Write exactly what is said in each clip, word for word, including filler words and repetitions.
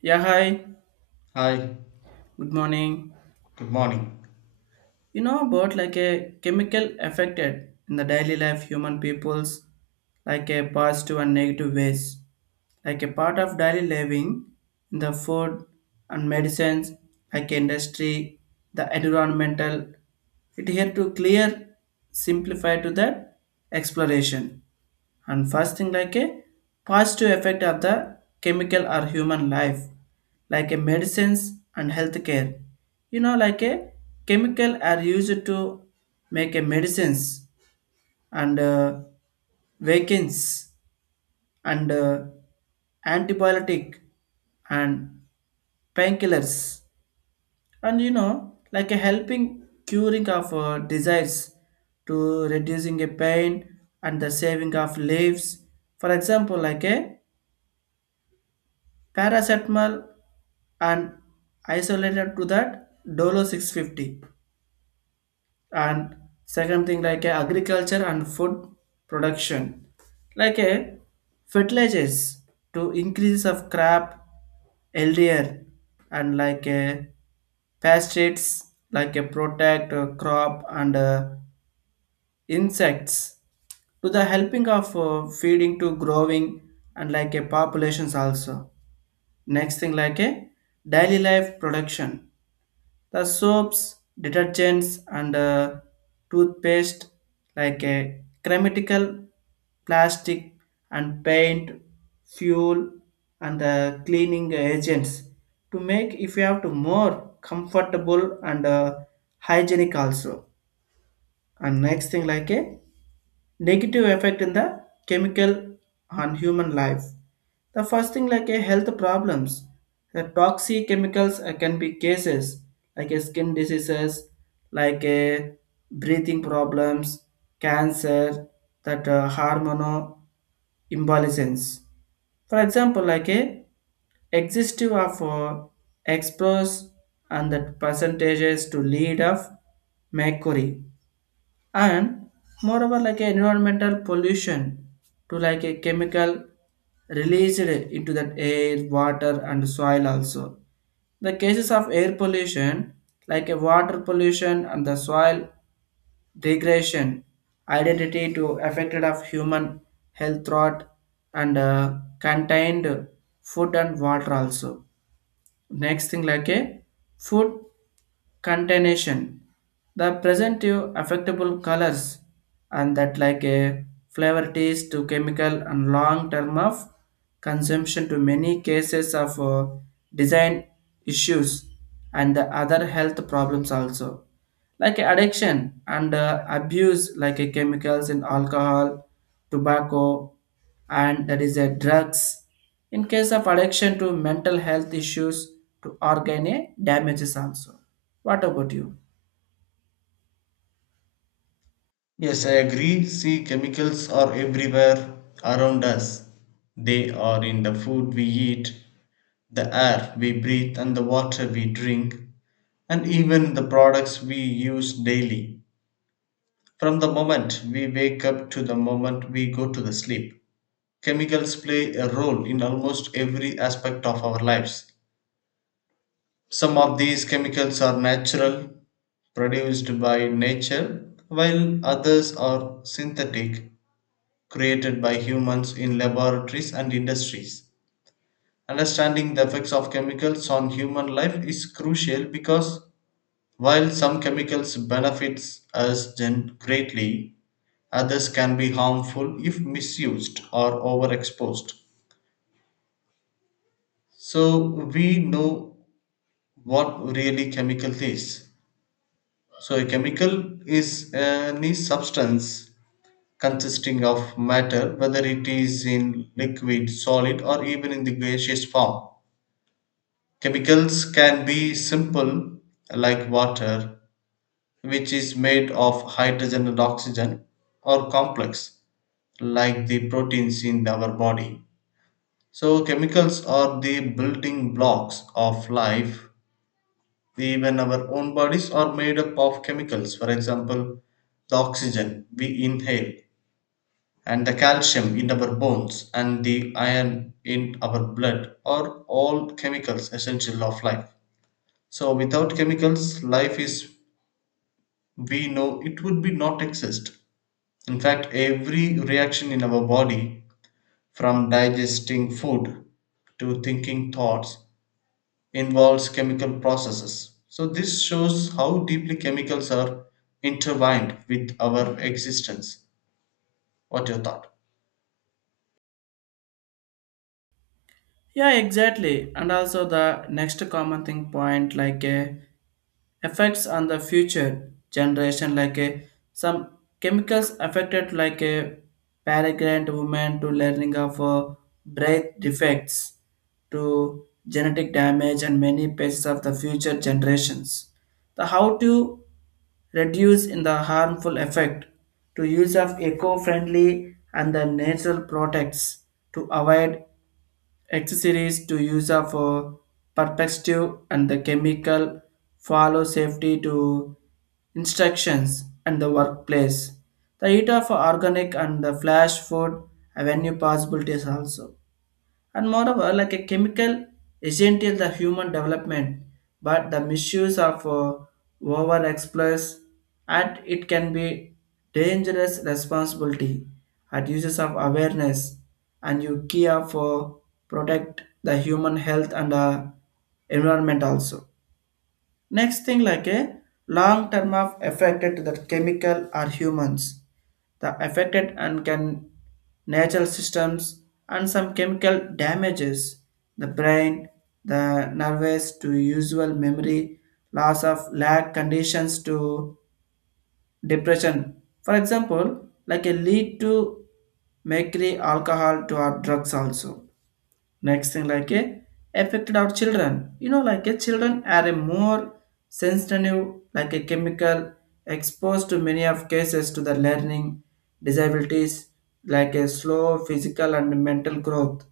Yeah, hi. Hi, Good morning. good morning. You know about like a chemical affected in the daily life human peoples, like a positive and negative ways. Like a part of daily living in the food and medicines, like industry, the environmental. It here to clear, simplify to that exploration. And first thing like a positive effect of the chemical or human life, like a medicines and healthcare, you know like a chemical are used to make a medicines and uh, vaccines and uh, antibiotic and painkillers and you know like a helping curing of uh, disease to reducing a pain and the saving of lives, for example like a paracetamol and isolated to that dolo six fifty. And second thing like a agriculture and food production, like a fertilizers to increase of crop L D R and like a pesticides, like a protect uh, crop and uh, insects, to the helping of uh, feeding to growing and like a populations also. Next thing like a daily life production, the soaps, detergents and uh, toothpaste, like a chemical, plastic and paint, fuel and the cleaning agents to make if you have to more comfortable and uh, hygienic also. And next thing like a negative effect in the chemical on human life. The first thing like a health problems, the toxic chemicals uh, can be cases like a skin diseases, like a breathing problems, cancer, that uh, hormonal imbalance. For example, like a exhaustive of uh, explores and that percentages to lead of mercury. And moreover like a environmental pollution, to like a chemical released into that air, water and soil also, the cases of air pollution, like a water pollution and the soil degradation, identity to affected of human health threat and uh, contained food and water also. Next thing like a food contamination. The presentive affectable colors and that like a flavor taste to chemical and long term of consumption to many cases of uh, design issues and the other health problems also, like addiction and uh, abuse, like uh, chemicals in alcohol, tobacco and that is a drugs, in case of addiction to mental health issues to organ damages also. What about you? Yes, I agree. See, chemicals are everywhere around us. They are in the food we eat, the air we breathe, and the water we drink, and even the products we use daily. From the moment we wake up to the moment we go to the sleep, chemicals play a role in almost every aspect of our lives. Some of these chemicals are natural, produced by nature, while others are synthetic, created by humans in laboratories and industries. Understanding the effects of chemicals on human life is crucial because while some chemicals benefits us greatly, others can be harmful if misused or overexposed. So we know what really chemical is. So, a chemical is any substance consisting of matter, whether it is in liquid, solid, or even in the gaseous form. Chemicals can be simple, like water, which is made of hydrogen and oxygen, or complex, like the proteins in our body. So, chemicals are the building blocks of life. Even our own bodies are made up of chemicals, for example, the oxygen we inhale, and the calcium in our bones, and the iron in our blood are all chemicals essential of life. So, without chemicals, life is, we know, it would be not exist. In fact, every reaction in our body, from digesting food to thinking thoughts, involves chemical processes. So, this shows how deeply chemicals are intertwined with our existence. What your thought? Yeah, exactly. And also the next common thing point, like uh, effects on the future generation, like uh, some chemicals affected like a uh, pregnant women to learning of uh, breath defects to genetic damage and many pieces of the future generations. The how to reduce in the harmful effect, to use of eco-friendly and the natural products, to avoid accessories, to use of uh, perspective and the chemical, follow safety to instructions and the workplace, the eat of organic and the flash food avenue possibilities also. And moreover like a chemical essential the human development, but the misuse of uh, over explorers and it can be dangerous responsibility at uses of awareness and you care for protect the human health and uh, environment also. Next thing like a long term of affected to the chemical or humans. The affected and can natural systems and some chemical damages the brain, the nervous to usual memory, loss of lag conditions to depression. For example, like a lead to mercury, alcohol to our drugs also. Next thing like a affected our children, you know like a children are a more sensitive, like a chemical exposed to many of cases to the learning disabilities, like a slow physical and mental growth,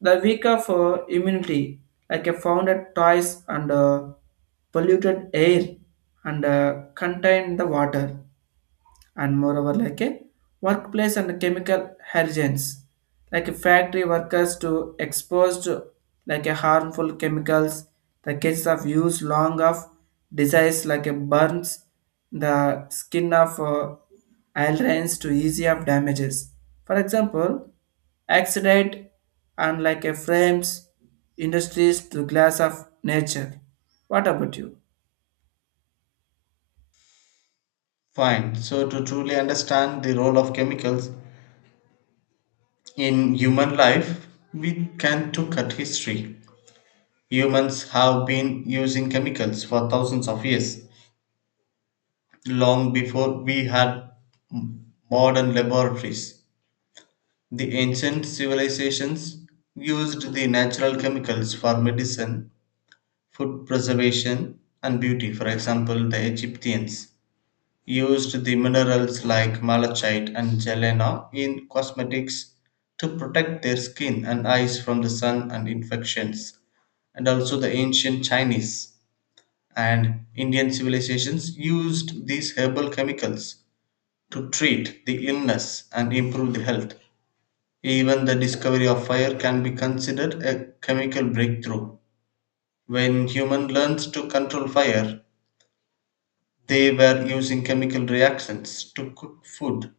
the weak of uh, immunity, like a found at toys and uh, polluted air and uh, contained the water. And moreover like a workplace and chemical hazards, like a factory workers to exposed to like a harmful chemicals, the cases of use long of disease like a burns, the skin of uh, ailerons to easy of damages. For example, accident and like a frames industries to glass of nature. What about you? Fine. So, to truly understand the role of chemicals in human life, we can look at history. Humans have been using chemicals for thousands of years, long before we had modern laboratories. The ancient civilizations used the natural chemicals for medicine, food preservation, and beauty. For example, the Egyptians used the minerals like malachite and galena in cosmetics to protect their skin and eyes from the sun and infections. And also, the ancient Chinese and Indian civilizations used these herbal chemicals to treat the illness and improve the health. Even the discovery of fire can be considered a chemical breakthrough. When human learns to control fire, they were using chemical reactions to cook food,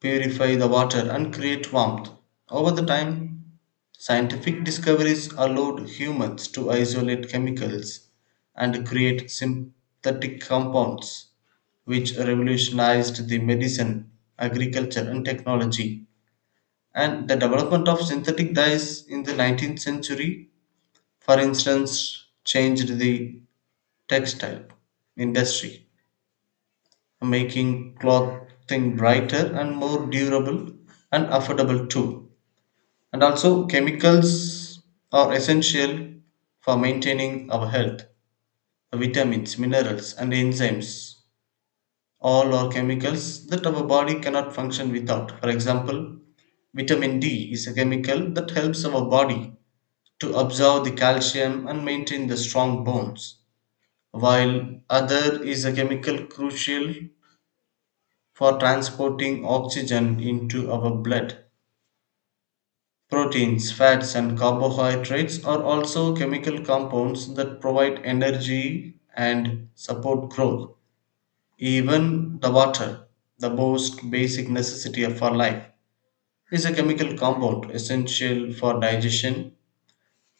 purify the water, and create warmth. Over the time, scientific discoveries allowed humans to isolate chemicals and create synthetic compounds, which revolutionized the medicine, agriculture, and technology. And the development of synthetic dyes in the nineteenth century, for instance, changed the textile industry, making clothing brighter and more durable and affordable too. And also, chemicals are essential for maintaining our health. Vitamins, minerals, and enzymes all are chemicals that our body cannot function without. For example, vitamin D is a chemical that helps our body to absorb the calcium and maintain the strong bones, while other is a chemical crucial for transporting oxygen into our blood. Proteins, fats, and carbohydrates are also chemical compounds that provide energy and support growth. Even the water, the most basic necessity of our life, is a chemical compound essential for digestion,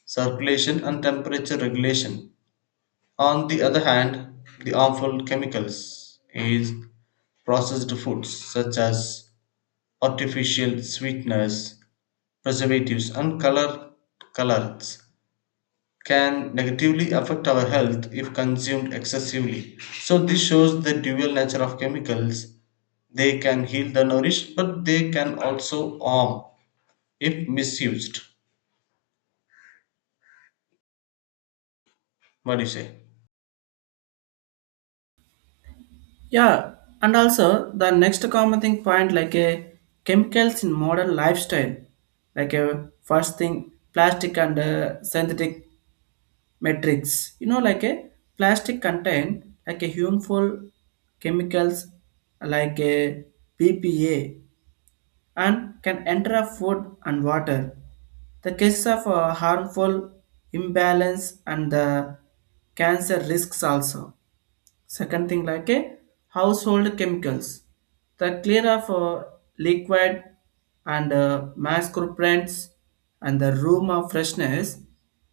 circulation, and temperature regulation. On the other hand, the harmful chemicals is processed foods such as artificial sweeteners, preservatives, and color colors can negatively affect our health if consumed excessively. So, this shows the dual nature of chemicals. They can heal the nourished, but they can also harm if misused. What do you say? Yeah, and also the next common thing point like a chemicals in modern lifestyle, like a first thing plastic and uh, synthetic matrix. You know, like a plastic contain like a harmful chemicals like a B P A and can enter a food and water. The cases of uh, harmful imbalance and the cancer risks also. Second thing like a household chemicals, the clear of uh, liquid and uh, masquerades and the room of freshness.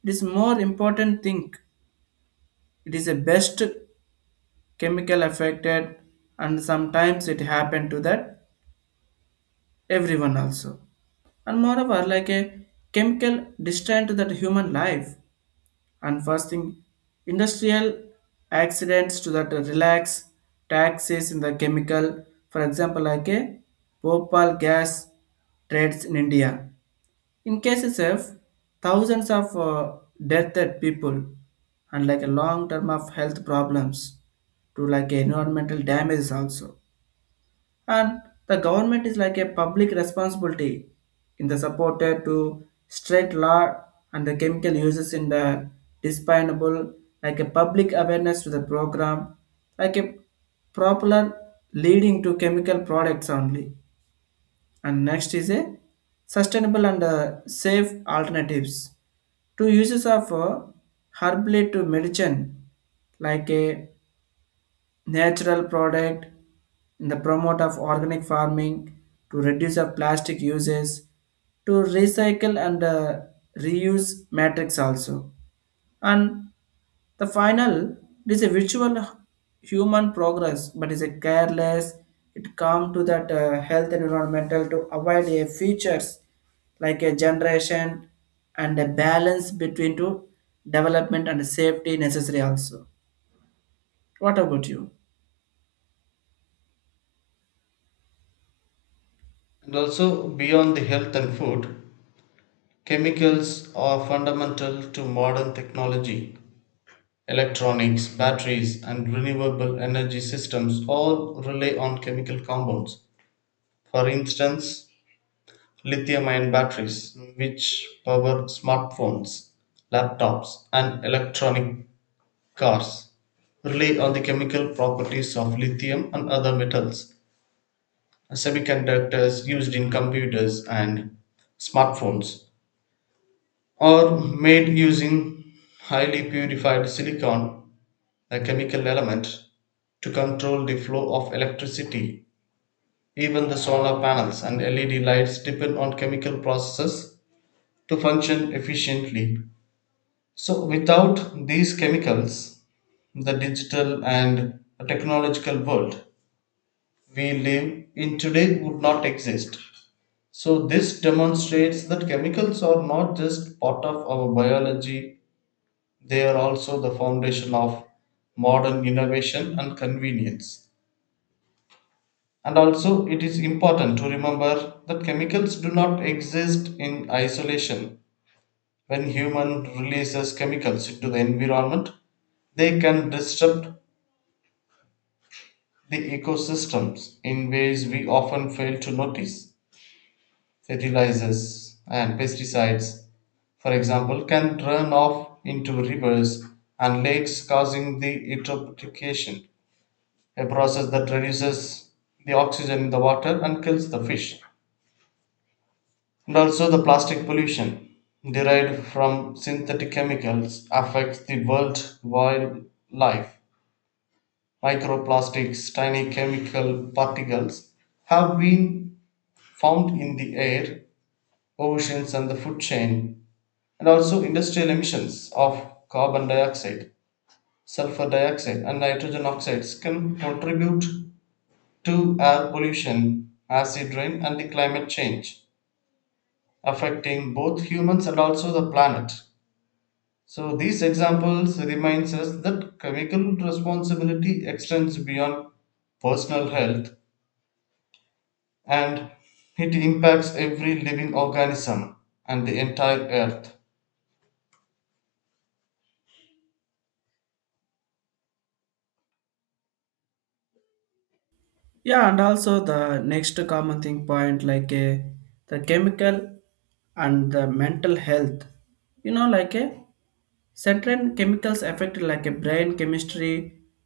It is more important thing, it is a best chemical affected and sometimes it happen to that everyone also. And moreover like a chemical distant to that human life. And first thing, industrial accidents to that relax taxes in the chemical, for example, like a Bhopal gas trades in India. In cases of thousands of uh, death people and like a long term of health problems to like environmental damages also. And the government is like a public responsibility, in the supporter to straight law and the chemical uses in the dispensable, like a public awareness to the program, like a popular leading to chemical products only. And next is a sustainable and uh, safe alternatives, to uses of uh, herbal to medicine, like a natural product, in the promote of organic farming, to reduce of plastic uses, to recycle and uh, reuse matrix also. And the final, it is a virtual human progress, but is a careless it come to that uh, health environmental to avoid a features like a generation, and a balance between to development and safety necessary also. What about you? And also, beyond the health and food, chemicals are fundamental to modern technology. Electronics, batteries, and renewable energy systems all rely on chemical compounds. For instance, lithium ion batteries, which power smartphones, laptops, and electronic cars, rely on the chemical properties of lithium and other metals. Semiconductors used in computers and smartphones are made using highly purified silicon, a chemical element, to control the flow of electricity. Even the solar panels and L E D lights depend on chemical processes to function efficiently. So, without these chemicals, the digital and technological world we live in today would not exist. So, this demonstrates that chemicals are not just part of our biology, they are also the foundation of modern innovation and convenience. And also, it is important to remember that chemicals do not exist in isolation. When human releases chemicals into the environment, they can disrupt the ecosystems in ways we often fail to notice. Fertilizers and pesticides, for example, can run off into rivers and lakes, causing the eutrophication, a process that reduces the oxygen in the water and kills the fish. And also, the plastic pollution derived from synthetic chemicals affects the world wildlife. Microplastics, tiny chemical particles, have been found in the air, oceans, and the food chain. And also, industrial emissions of carbon dioxide, sulfur dioxide, and nitrogen oxides can contribute to air pollution, acid rain, and the climate change, affecting both humans and also the planet. So these examples reminds us that chemical responsibility extends beyond personal health, and it impacts every living organism and the entire earth. Yeah, and also the next common thing point like a the chemical and the mental health. You know, like a certain chemicals affect like a brain chemistry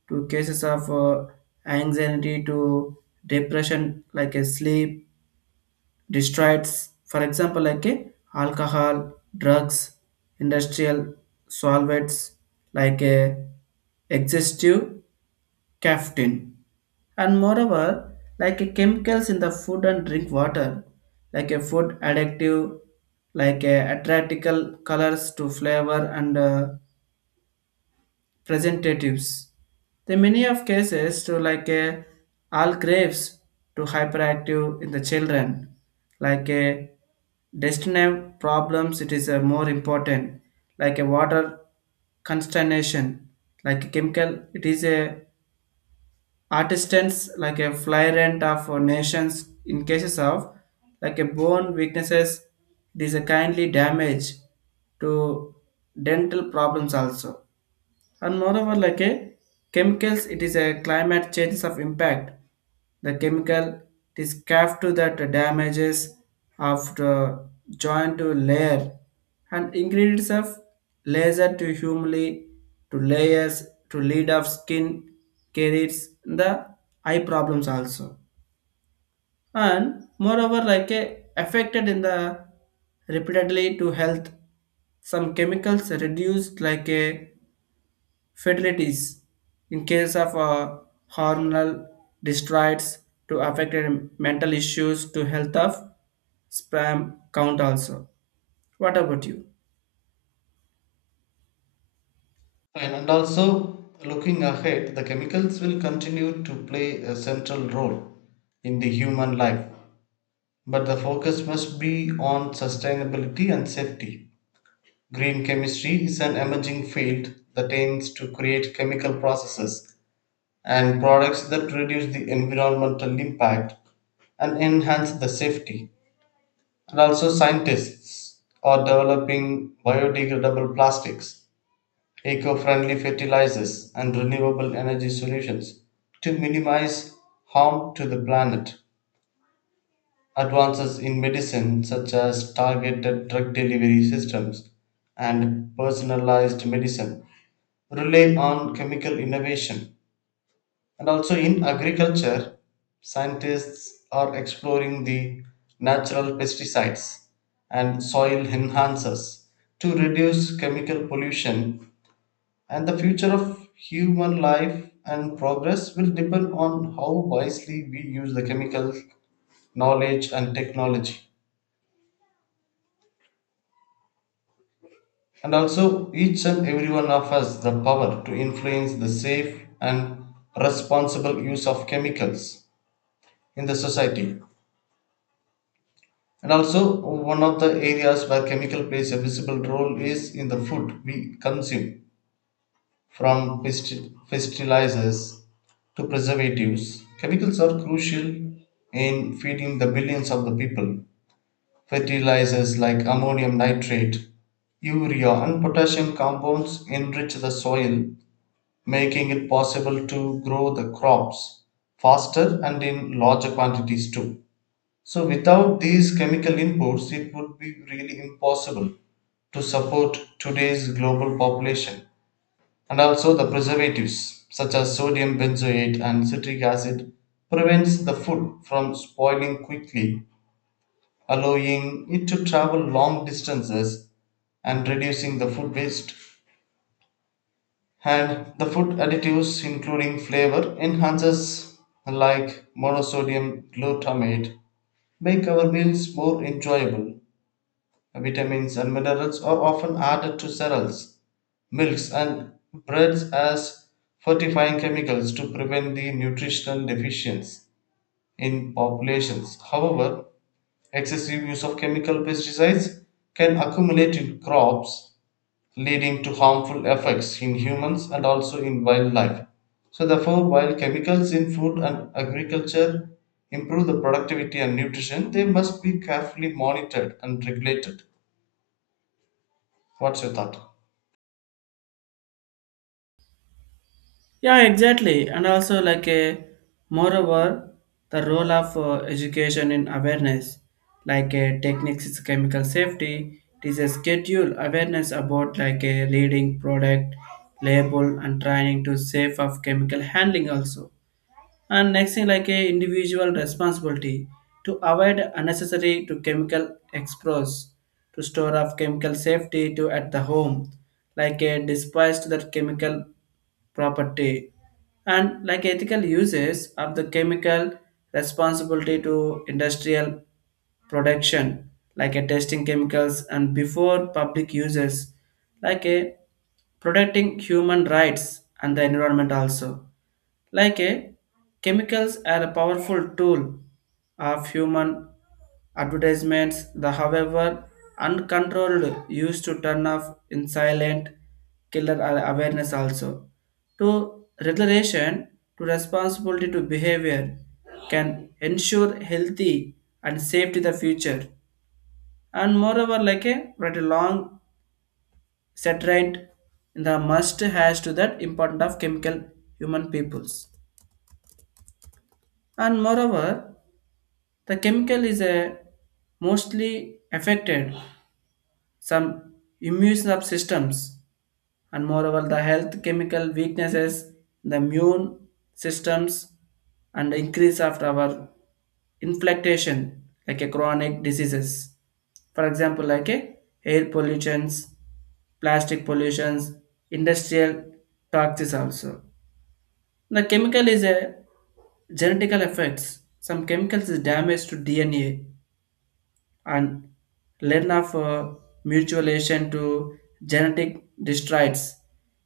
to cases of uh, anxiety to depression, like a sleep destroys. For example, like a alcohol, drugs, industrial solvents, like a exhaustive caffeine. And moreover like a chemicals in the food and drink water, like a food additive, like a attractical colors to flavor and uh, presentatives, the many of cases to like a all grapes to hyperactive in the children, like a destiny problems. It is a more important, like a water consternation, like a chemical it is a Artisans, like a fly rent of our nations in cases of like a bone weaknesses, it is a kindly damage to dental problems also. And moreover, like a chemicals, it is a climate changes of impact. The chemical, it is capped to that damages of the joint to layer and ingredients of laser to humely to layers to lead of skin carries the eye problems also. And moreover like a affected in the repeatedly to health, some chemicals reduced like a fatalities in case of uh, hormonal destroids to affected mental issues to health of sperm count also. What about you? And, and also looking ahead, the chemicals will continue to play a central role in the human life. But the focus must be on sustainability and safety. Green chemistry is an emerging field that aims to create chemical processes and products that reduce the environmental impact and enhance the safety. And also, scientists are developing biodegradable plastics, eco friendly fertilizers, and renewable energy solutions to minimize harm to the planet. Advances in medicine, such as targeted drug delivery systems and personalized medicine, rely on chemical innovation. And also in agriculture, scientists are exploring the natural pesticides and soil enhancers to reduce chemical pollution. And the future of human life and progress will depend on how wisely we use the chemical knowledge and technology. And also, each and every one of us the power to influence the safe and responsible use of chemicals in the society. And also, one of the areas where chemical plays a visible role is in the food we consume, from festi- fertilizers to preservatives. Chemicals are crucial in feeding the billions of the people. Fertilizers like ammonium nitrate, urea, and potassium compounds enrich the soil, making it possible to grow the crops faster and in larger quantities too. So, without these chemical inputs, it would be really impossible to support today's global population. And also, the preservatives such as sodium benzoate and citric acid prevents the food from spoiling quickly, allowing it to travel long distances and reducing the food waste. And the food additives, including flavor enhancers like monosodium glutamate, make our meals more enjoyable. Vitamins and minerals are often added to cereals, milks, and breads as fortifying chemicals to prevent the nutritional deficiency in populations. However, excessive use of chemical pesticides can accumulate in crops, leading to harmful effects in humans and also in wildlife. So, therefore, while chemicals in food and agriculture improve the productivity and nutrition, they must be carefully monitored and regulated. What's your thought? Yeah, exactly. And also, like a moreover, the role of uh, education in awareness, like a techniques, is chemical safety. It is a schedule awareness about like a leading product label and training to safe of chemical handling also. And next thing like a individual responsibility to avoid unnecessary to chemical exposure, to store of chemical safety to at the home, like a despised that chemical property, and like ethical uses of the chemical responsibility to industrial production, like a testing chemicals and before public uses, like a protecting human rights and the environment also. Like a chemicals are a powerful tool of human advertisements, the however uncontrolled use to turn off in silent killer are awareness also. To regulation to responsibility to behavior can ensure healthy and safety the future. And moreover, like a pretty long settlement in the must has to that important of chemical human peoples. And moreover, the chemical is a mostly affected some immune sub- systems, and moreover the health chemical weaknesses the immune systems and increase of our inflammation, like a chronic diseases. For example, like a air pollutions, plastic pollutions, industrial toxins also. The chemical is a genetical effects, some chemicals is damage to D N A and learn of uh, mutualization to genetic destroys.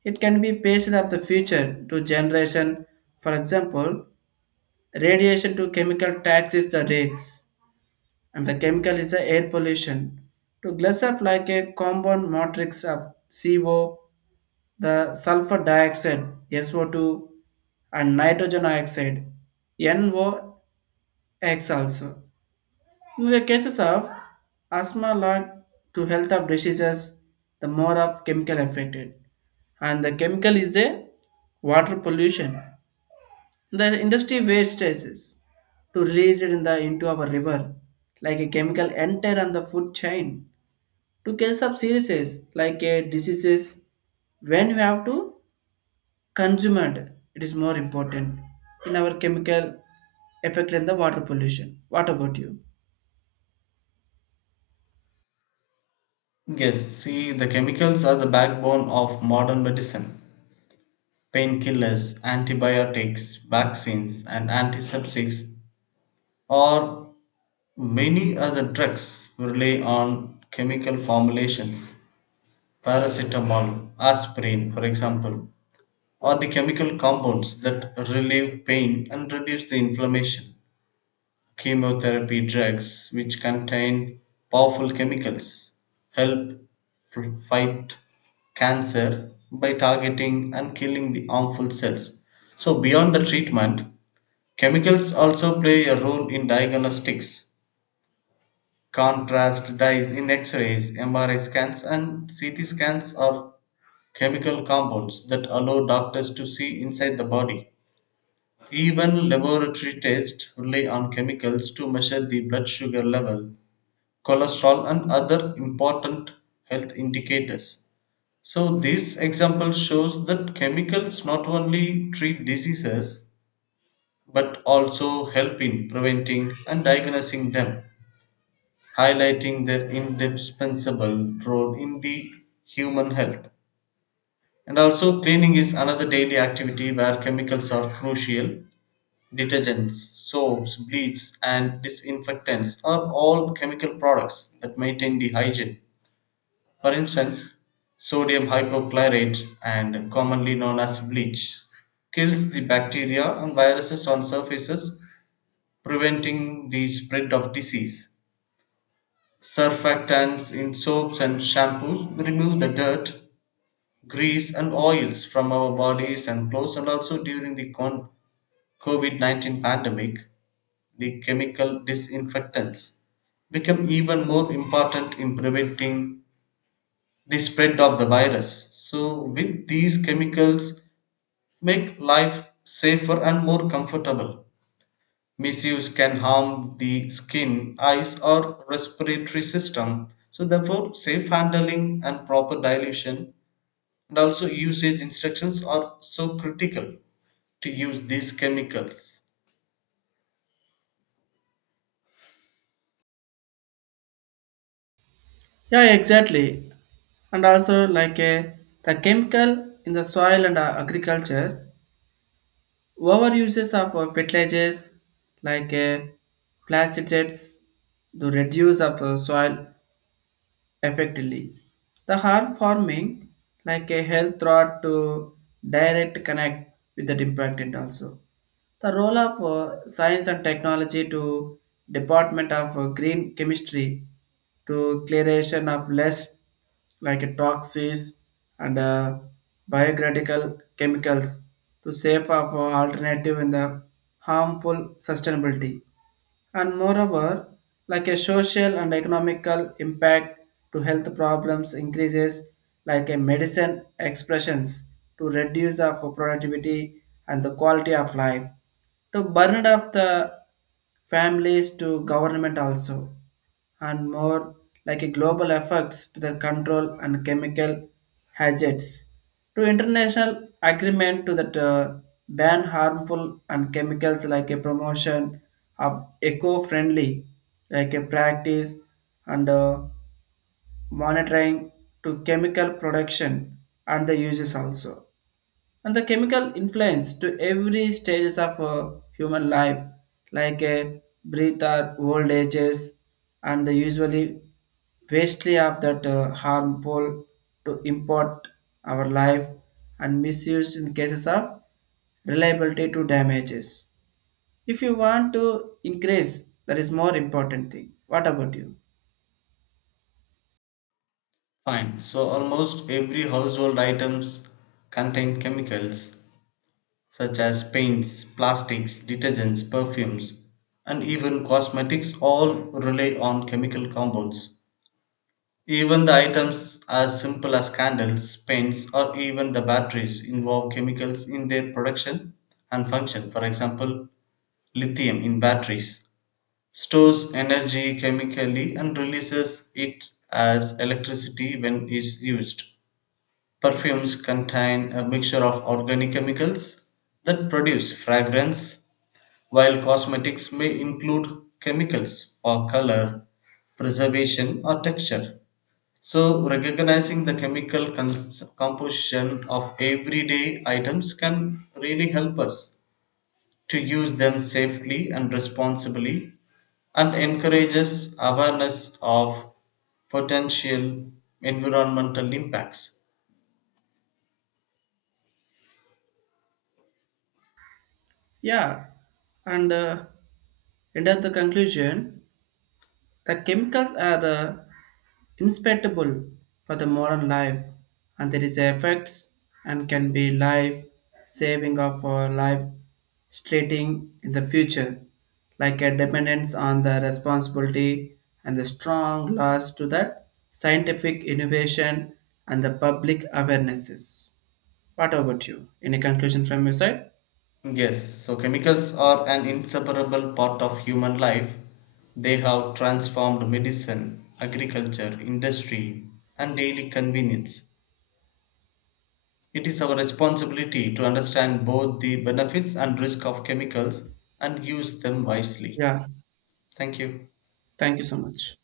It can be passed of the future to generation. For example, radiation to chemical tax is the rates, and the chemical is the air pollution. To glass of like a compound matrix of C O, the sulfur dioxide S O two, and nitrogen oxide N O x also, in the cases of asthma led to health of diseases, the more of chemical affected. And the chemical is a water pollution. The industry wastes to release it in the into our river, like a chemical enter on the food chain, to case of serious like a diseases, when you have to consume it, it is more important in our chemical effect in the water pollution. What about you? Yes, see, the chemicals are the backbone of modern medicine. Painkillers, antibiotics, vaccines, and antiseptics, or many other drugs, rely on chemical formulations. Paracetamol, aspirin, for example, are the chemical compounds that relieve pain and reduce the inflammation. Chemotherapy drugs, which contain powerful chemicals, help pr- fight cancer by targeting and killing the harmful cells. So, beyond the treatment, chemicals also play a role in diagnostics. Contrast dyes in X rays, M R I scans, and C T scans are chemical compounds that allow doctors to see inside the body. Even laboratory tests rely on chemicals to measure the blood sugar level, cholesterol and other important health indicators. So this example shows that chemicals not only treat diseases but also help in preventing and diagnosing them, highlighting their indispensable role in the human health. And also cleaning is another daily activity where chemicals are crucial. Detergents, soaps, bleach and disinfectants are all chemical products that maintain the hygiene. For instance, sodium hypochlorite, and commonly known as bleach, kills the bacteria and viruses on surfaces, preventing the spread of disease. Surfactants in soaps and shampoos remove the dirt, grease, and oils from our bodies and clothes, and also during the COVID nineteen pandemic, the chemical disinfectants become even more important in preventing the spread of the virus. So, with these chemicals, make life safer and more comfortable. Misuse can harm the skin, eyes, or respiratory system. So, therefore, safe handling and proper dilution and also usage instructions are so critical to use these chemicals. Yeah, exactly. And also like a, the chemical in the soil and uh, agriculture overuses of uh, fertilizers, like uh, pesticides, to reduce of uh, soil effectively, the harm farming, like a health threat to direct connect with that impact. And also the role of uh, science and technology, to Department of uh, Green Chemistry, to clearation of less like uh, toxins and uh, biocritical chemicals to save of uh, alternative in the harmful sustainability. And moreover, like a social and economical impact to health problems increases, like a medicine expressions to reduce of productivity and the quality of life, to burden of the families to government also. And more like a global efforts to the control and chemical hazards, to international agreement to that uh, ban harmful and chemicals, like a promotion of eco-friendly like a practice, and uh, monitoring to chemical production and the uses also. And the chemical influence to every stages of uh, human life, like a breather old ages, and the usually vastly of that uh, harmful to import our life, and misused in cases of reliability to damages, if you want to increase that is more important thing. What about you? Fine. So, almost every household items contain chemicals such as paints, plastics, detergents, perfumes, and even cosmetics, all rely on chemical compounds. Even the items as simple as candles, paints, or even the batteries involve chemicals in their production and function. For example, lithium in batteries stores energy chemically and releases it as electricity when it's used. Perfumes contain a mixture of organic chemicals that produce fragrance while cosmetics may include chemicals for color, preservation, or texture. So, recognizing the chemical cons- composition of everyday items can really help us to use them safely and responsibly and encourages awareness of potential environmental impacts. Yeah, and uh, end of the conclusion. The chemicals are the inspectable for the modern life, and there is effects and can be life saving of our life, straightening in the future, like a dependence on the responsibility and the strong loss to the scientific innovation and the public awarenesses. What about you? Any conclusion from your side? Yes, so chemicals are an inseparable part of human life. They have transformed medicine, agriculture, industry, and daily convenience. It is our responsibility to understand both the benefits and risk of chemicals and use them wisely. Yeah, Thank you. thank you so much.